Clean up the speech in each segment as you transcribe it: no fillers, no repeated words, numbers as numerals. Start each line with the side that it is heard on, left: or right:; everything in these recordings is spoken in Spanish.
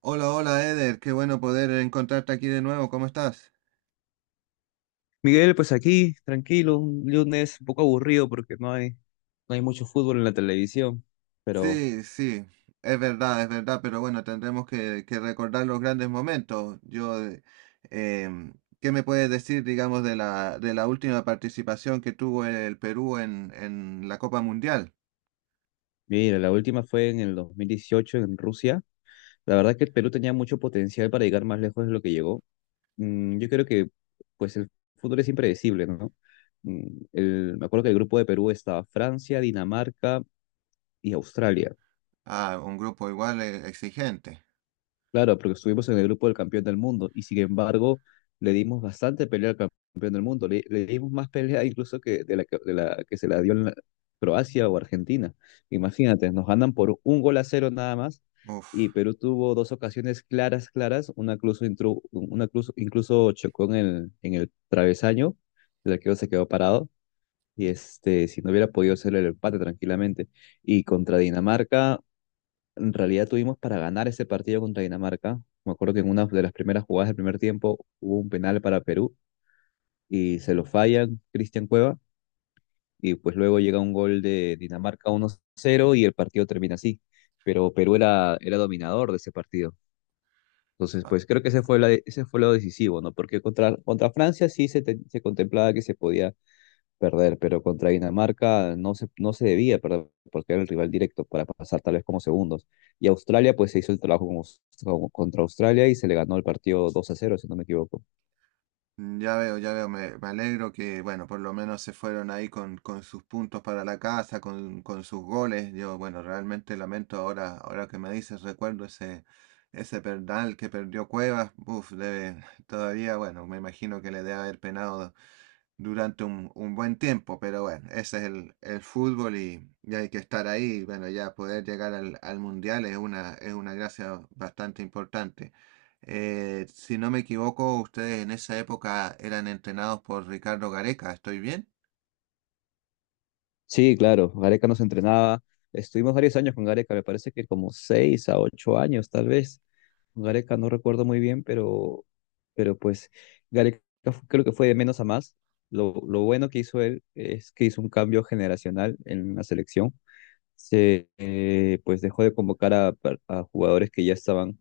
right: Hola, hola Eder, qué bueno poder encontrarte aquí de nuevo, ¿cómo estás?
left: Miguel, pues aquí, tranquilo, un lunes un poco aburrido porque no hay mucho fútbol en la televisión. Pero
right: Sí, sí, es verdad, pero bueno, tendremos que recordar los grandes momentos. Yo, em, ¿qué me puedes decir, digamos, de la última participación que tuvo el Perú en la Copa Mundial?
left: mira, la última fue en el 2018 en Rusia. La verdad que el Perú tenía mucho potencial para llegar más lejos de lo que llegó. Yo creo que pues el fútbol es impredecible, ¿no? Mm, Me acuerdo que el grupo de Perú estaba Francia, Dinamarca y Australia.
right: Ah, un grupo igual exigente.
left: Claro, porque estuvimos en el grupo del campeón del mundo y sin embargo le dimos bastante pelea al campeón del mundo. Le dimos más pelea incluso que de la que se la dio Croacia o Argentina. Imagínate, nos ganan por un gol a cero nada más
right: Uf.
left: y Perú tuvo dos ocasiones claras, claras. Una incluso chocó en el travesaño, el arquero se quedó parado y si no hubiera podido hacer el empate tranquilamente. Y contra Dinamarca en realidad tuvimos para ganar ese partido contra Dinamarca. Me acuerdo que en una de las primeras jugadas del primer tiempo hubo un penal para Perú y se lo fallan Cristian Cueva y pues luego llega un gol de Dinamarca 1-0 y el partido termina así. Pero Perú era dominador de ese partido. Entonces, pues creo que ese fue lo decisivo, ¿no? Porque contra Francia sí se contemplaba que se podía perder, pero contra Dinamarca no se debía perder porque era el rival directo para pasar tal vez como segundos. Y Australia pues se hizo el trabajo contra Australia y se le ganó el partido 2-0, si no me equivoco.
right: Mm, ya veo, ya veo, me alegro que, bueno, por lo menos se fueron ahí con sus puntos para la casa, con sus goles. Yo, bueno, realmente lamento ahora que me dices, recuerdo ese penal que perdió Cuevas. Uf, debe, todavía, bueno, me imagino que le debe haber penado durante un buen tiempo, pero bueno, ese es el fútbol y hay que estar ahí. Y bueno, ya poder llegar al mundial es una gracia bastante importante. Si no me equivoco, ustedes en esa época eran entrenados por Ricardo Gareca, ¿estoy bien?
left: Sí, claro, Gareca nos entrenaba, estuvimos varios años con Gareca, me parece que como 6 a 8 años tal vez. Gareca no recuerdo muy bien, pero pues Gareca creo que fue de menos a más. Lo bueno que hizo él es que hizo un cambio generacional en la selección, se pues dejó de convocar a jugadores que ya estaban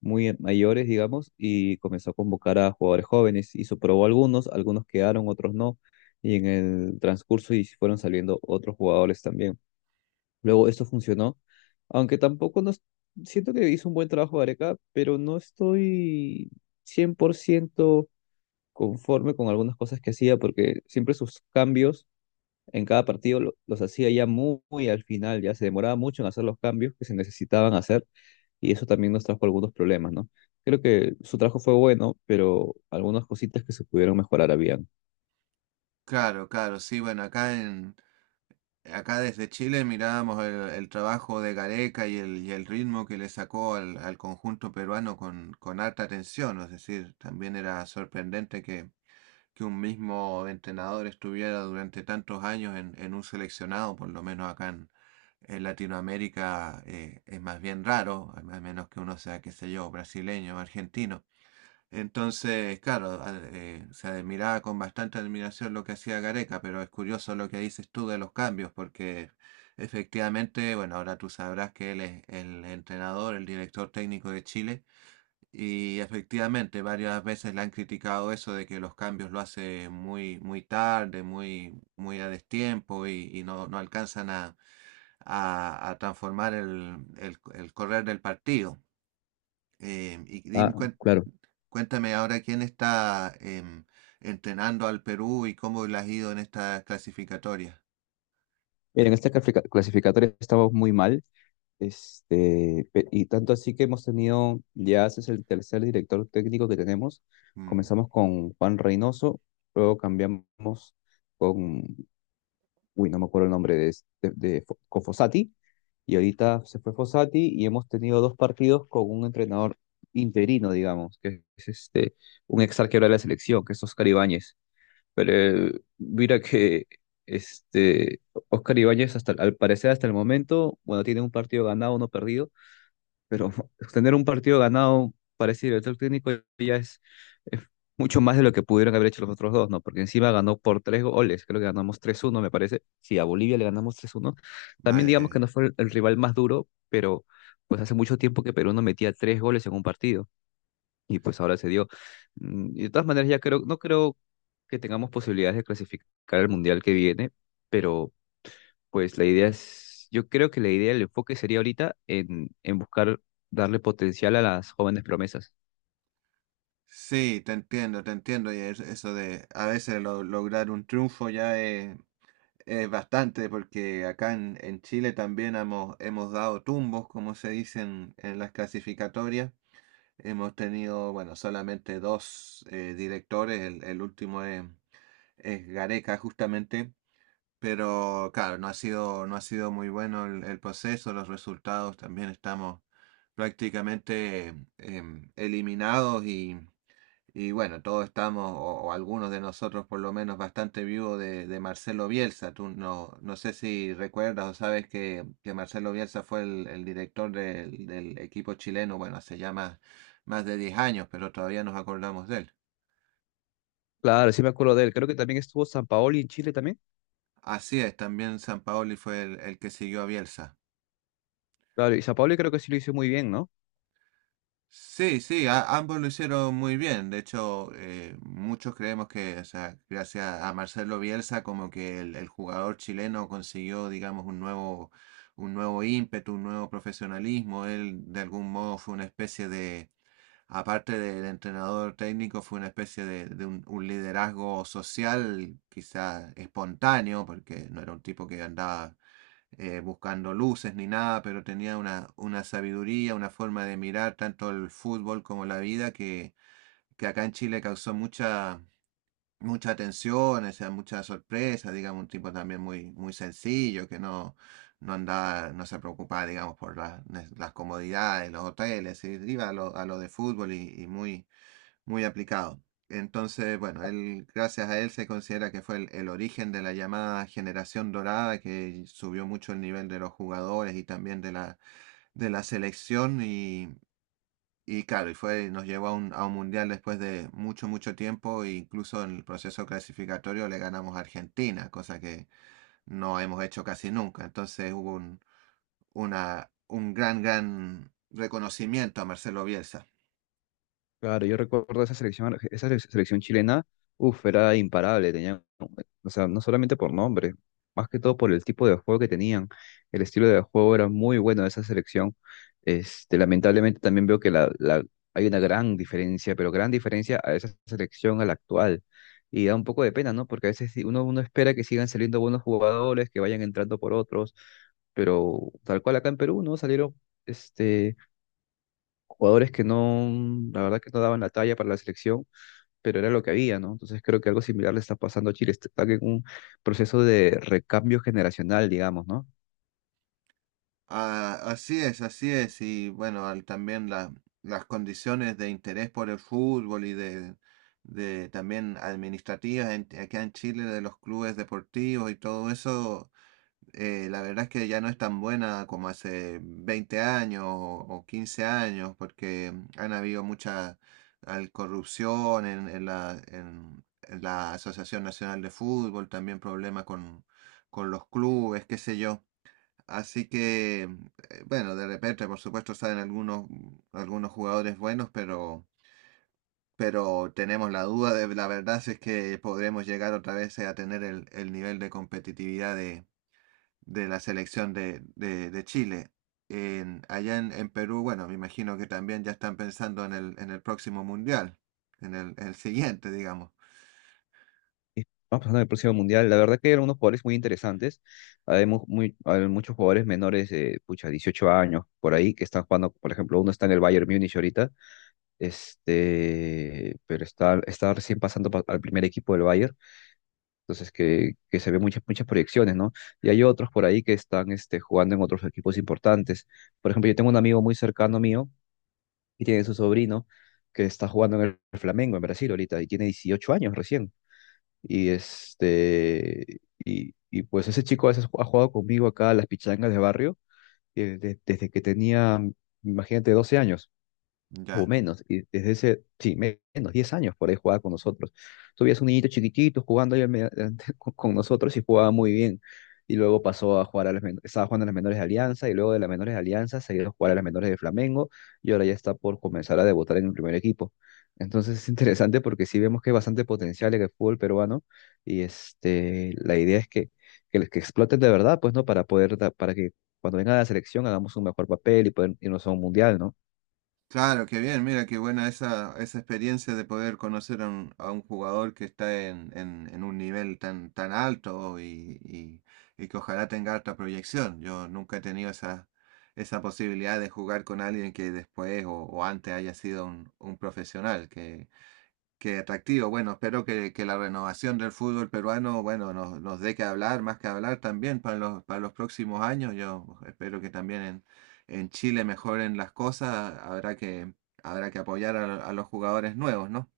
left: muy mayores, digamos, y comenzó a convocar a jugadores jóvenes y probó algunos, algunos quedaron, otros no, y en el transcurso y fueron saliendo otros jugadores también. Luego esto funcionó, aunque tampoco nos siento que hizo un buen trabajo Gareca, pero no estoy 100% conforme con algunas cosas que hacía porque siempre sus cambios en cada partido los hacía ya muy, muy al final, ya se demoraba mucho en hacer los cambios que se necesitaban hacer y eso también nos trajo algunos problemas, ¿no? Creo que su trabajo fue bueno, pero algunas cositas que se pudieron mejorar habían.
right: Claro, claro, sí, bueno, acá desde Chile mirábamos el trabajo de Gareca y el ritmo que le sacó al conjunto peruano con alta atención, es decir, también era sorprendente que un mismo entrenador estuviera durante tantos años en un seleccionado, por lo menos en Latinoamérica es más bien raro, al al menos que uno sea, qué sé yo, brasileño, argentino. Entonces, claro, se admiraba con bastante admiración lo que hacía Gareca, pero es curioso lo que dices tú de los cambios, porque efectivamente, bueno, ahora tú sabrás que él es el entrenador, el director técnico de Chile y efectivamente, varias veces le han criticado eso de que los cambios lo hace muy, muy tarde, muy, muy a destiempo y, no alcanzan a transformar el correr del partido. Y
left: Ah,
right: dime,
left: claro.
right: cuéntame ahora quién está entrenando al Perú y cómo le ha ido en esta clasificatoria.
left: Mira, en esta clasificatoria estamos muy mal, y tanto así que hemos tenido, ya ese es el tercer director técnico que tenemos.
right: Mm,
left: Comenzamos con Juan Reynoso, luego cambiamos con no me acuerdo el nombre de, es- de Fo- con Fossati, y ahorita se fue Fossati y hemos tenido dos partidos con un entrenador interino, digamos, que es un ex arquero de la selección, que es Oscar Ibáñez. Pero mira que este, Oscar Ibáñez, hasta, al parecer hasta el momento, bueno, tiene un partido ganado, uno perdido, pero tener un partido ganado parecido el director técnico ya es mucho más de lo que pudieron haber hecho los otros dos, ¿no? Porque encima ganó por 3 goles, creo que ganamos 3-1 me parece. Sí, a Bolivia le ganamos 3-1. También
right: vaya qué
left: digamos que
right: bien.
left: no fue el rival más duro, pero pues hace mucho tiempo que Perú no metía 3 goles en un partido y pues ahora se dio. Y de todas maneras ya creo, no creo que tengamos posibilidades de clasificar al Mundial que viene, pero pues la idea es, yo creo que la idea, el enfoque sería ahorita en buscar darle potencial a las jóvenes promesas.
right: Sí, te entiendo, te entiendo. Y eso de a veces lograr un triunfo ya es bastante, porque en Chile también hemos, hemos dado tumbos, como se dicen en las clasificatorias. Hemos tenido, bueno, solamente dos directores, el último es Gareca justamente, pero claro, no ha sido, no ha sido muy bueno el proceso, los resultados también estamos prácticamente eliminados y... Y bueno, todos estamos, o algunos de nosotros por lo menos, bastante vivos de Marcelo Bielsa. Tú no, no sé si recuerdas o sabes que Marcelo Bielsa fue el director del equipo chileno, bueno, hace ya más de 10 años, pero todavía nos acordamos de él.
left: Claro, sí me acuerdo de él. Creo que también estuvo San Paoli en Chile también.
right: Así es, también Sampaoli fue el que siguió a Bielsa.
left: Claro, y San Paoli creo que sí lo hizo muy bien, ¿no?
right: Sí, sí, ambos lo hicieron muy bien. De hecho, muchos creemos que, o sea, gracias a Marcelo Bielsa, como que el jugador chileno consiguió, digamos, un nuevo ímpetu, un nuevo profesionalismo. Él, de algún modo, fue una especie de, aparte del entrenador técnico, fue una especie de un liderazgo social, quizás espontáneo, porque no era un tipo que andaba buscando luces ni nada, pero tenía una sabiduría, una forma de mirar tanto el fútbol como la vida que acá en Chile causó mucha, mucha atención, o sea, mucha sorpresa, digamos, un tipo también muy, muy sencillo, que no, no andaba, no se preocupaba, digamos, por las comodidades, los hoteles, y iba a a lo de fútbol y muy, muy aplicado. Entonces, bueno, él, gracias a él se considera que fue el origen de la llamada generación dorada, que subió mucho el nivel de los jugadores y también de la selección. Y claro, y fue, nos llevó a un mundial después de mucho, mucho tiempo. E incluso en el proceso clasificatorio le ganamos a Argentina, cosa que no hemos hecho casi nunca. Entonces hubo un gran, gran reconocimiento a Marcelo Bielsa.
left: Claro, yo recuerdo esa selección, selección chilena, uff, era imparable, tenían, o sea, no solamente por nombre, más que todo por el tipo de juego que tenían, el estilo de juego era muy bueno de esa selección, lamentablemente también veo que hay una gran diferencia, pero gran diferencia a esa selección a la actual, y da un poco de pena, ¿no? Porque a veces sí, uno espera que sigan saliendo buenos jugadores, que vayan entrando por otros, pero tal cual acá en Perú, ¿no? Salieron, este jugadores que no, la verdad que no daban la talla para la selección, pero era lo que había, ¿no? Entonces creo que algo similar le está pasando a Chile, está en un proceso de recambio generacional, digamos, ¿no?
right: Ah, así es, así es. Y bueno, las condiciones de interés por el fútbol y de también administrativas acá en Chile de los clubes deportivos y todo eso, la verdad es que ya no es tan buena como hace 20 años o 15 años, porque han habido mucha corrupción en, en la Asociación Nacional de Fútbol, también problemas con los clubes, qué sé yo. Así que, bueno, de repente, por supuesto, saben algunos, mm, algunos jugadores buenos, pero tenemos la duda de la verdad si es que podremos llegar otra vez a tener el nivel de competitividad de, la selección de Chile. Allá en Perú, bueno, me imagino que también ya están pensando en el próximo mundial, en el siguiente, digamos.
left: Y Vamos pasando al próximo mundial. La verdad que eran unos jugadores muy interesantes. Hay muchos jugadores menores de, pucha, 18 años por ahí que están jugando. Por ejemplo, uno está en el Bayern Múnich ahorita, pero está recién pasando al primer equipo del Bayern. Entonces, que se ve muchas, muchas proyecciones, ¿no? Y hay otros por ahí que están jugando en otros equipos importantes. Por ejemplo, yo tengo un amigo muy cercano mío y tiene su sobrino que está jugando en el Flamengo, en Brasil ahorita, y tiene 18 años recién. Y, este, y pues ese chico a veces ha jugado conmigo acá a las pichangas de barrio desde que tenía, imagínate, 12 años o
right: Ya.
left: menos, y desde ese, sí, menos, 10 años por ahí jugaba con nosotros. Tú veías un niñito chiquitito jugando ahí con nosotros y jugaba muy bien. Y luego pasó a jugar estaba jugando a las menores de Alianza y luego de las menores de Alianza se ha ido a jugar a las menores de Flamengo y ahora ya está por comenzar a debutar en el primer equipo. Entonces es interesante porque sí vemos que hay bastante potencial en el fútbol peruano y la idea es que los que exploten de verdad, pues, ¿no? Para poder, para que cuando venga a la selección hagamos un mejor papel y poder irnos a un mundial, ¿no?
right: Claro, qué bien, mira, qué buena esa, esa experiencia de poder conocer a un jugador que está en un nivel tan, tan alto y, y que ojalá tenga alta proyección. Yo nunca he tenido esa posibilidad de jugar con alguien que después o antes haya sido un profesional. Qué atractivo. Bueno, espero que la renovación del fútbol peruano, bueno, nos, nos dé que hablar, más que hablar también para los próximos años. Yo espero que también en Chile mejoren las cosas. Habrá que apoyar a los jugadores nuevos, ¿no?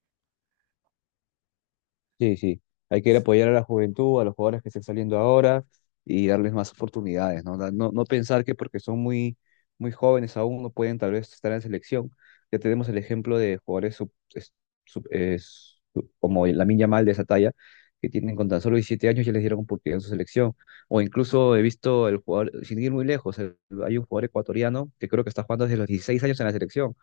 left: Sí, sí. Hay que ir a apoyar a la juventud, a los jugadores que estén saliendo ahora y darles más oportunidades, ¿no? No, no pensar que porque son muy, muy jóvenes aún no pueden tal vez estar en selección. Ya tenemos el ejemplo de jugadores como Lamine Yamal de esa talla, que tienen con tan solo 17 años ya les dieron oportunidad en su selección. O incluso he visto el jugador, sin ir muy lejos, hay un jugador ecuatoriano que creo que está jugando desde los 16 años en la selección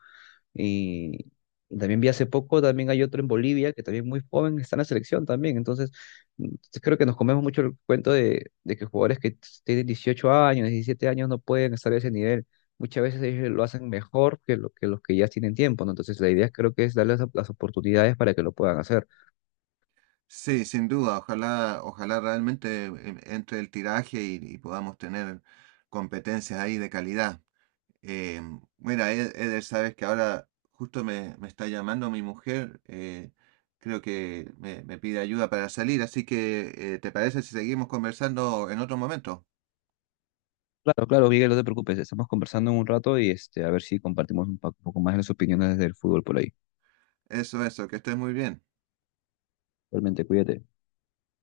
left: y, también vi hace poco, también hay otro en Bolivia que también muy joven está en la selección también. Entonces, mm, creo que nos comemos mucho el cuento de que jugadores que tienen 18 años, 17 años no pueden estar a ese nivel. Muchas veces ellos lo hacen mejor que, lo, que los que ya tienen tiempo, ¿no? Entonces, la idea creo que es darles las oportunidades para que lo puedan hacer.
right: Sí, sin duda. Ojalá, ojalá realmente entre el tiraje y podamos tener competencias ahí de calidad. Eh, Mira, Eder, sabes que ahora justo me, me está llamando mi mujer, creo que me pide ayuda para salir, así que ¿te parece si seguimos conversando en otro momento?
left: Claro, claro, Miguel, no te preocupes, estamos conversando en un rato y a ver si compartimos un poco más las opiniones del fútbol por ahí.
right: Eso, que estés muy bien.
left: Realmente, cuídate.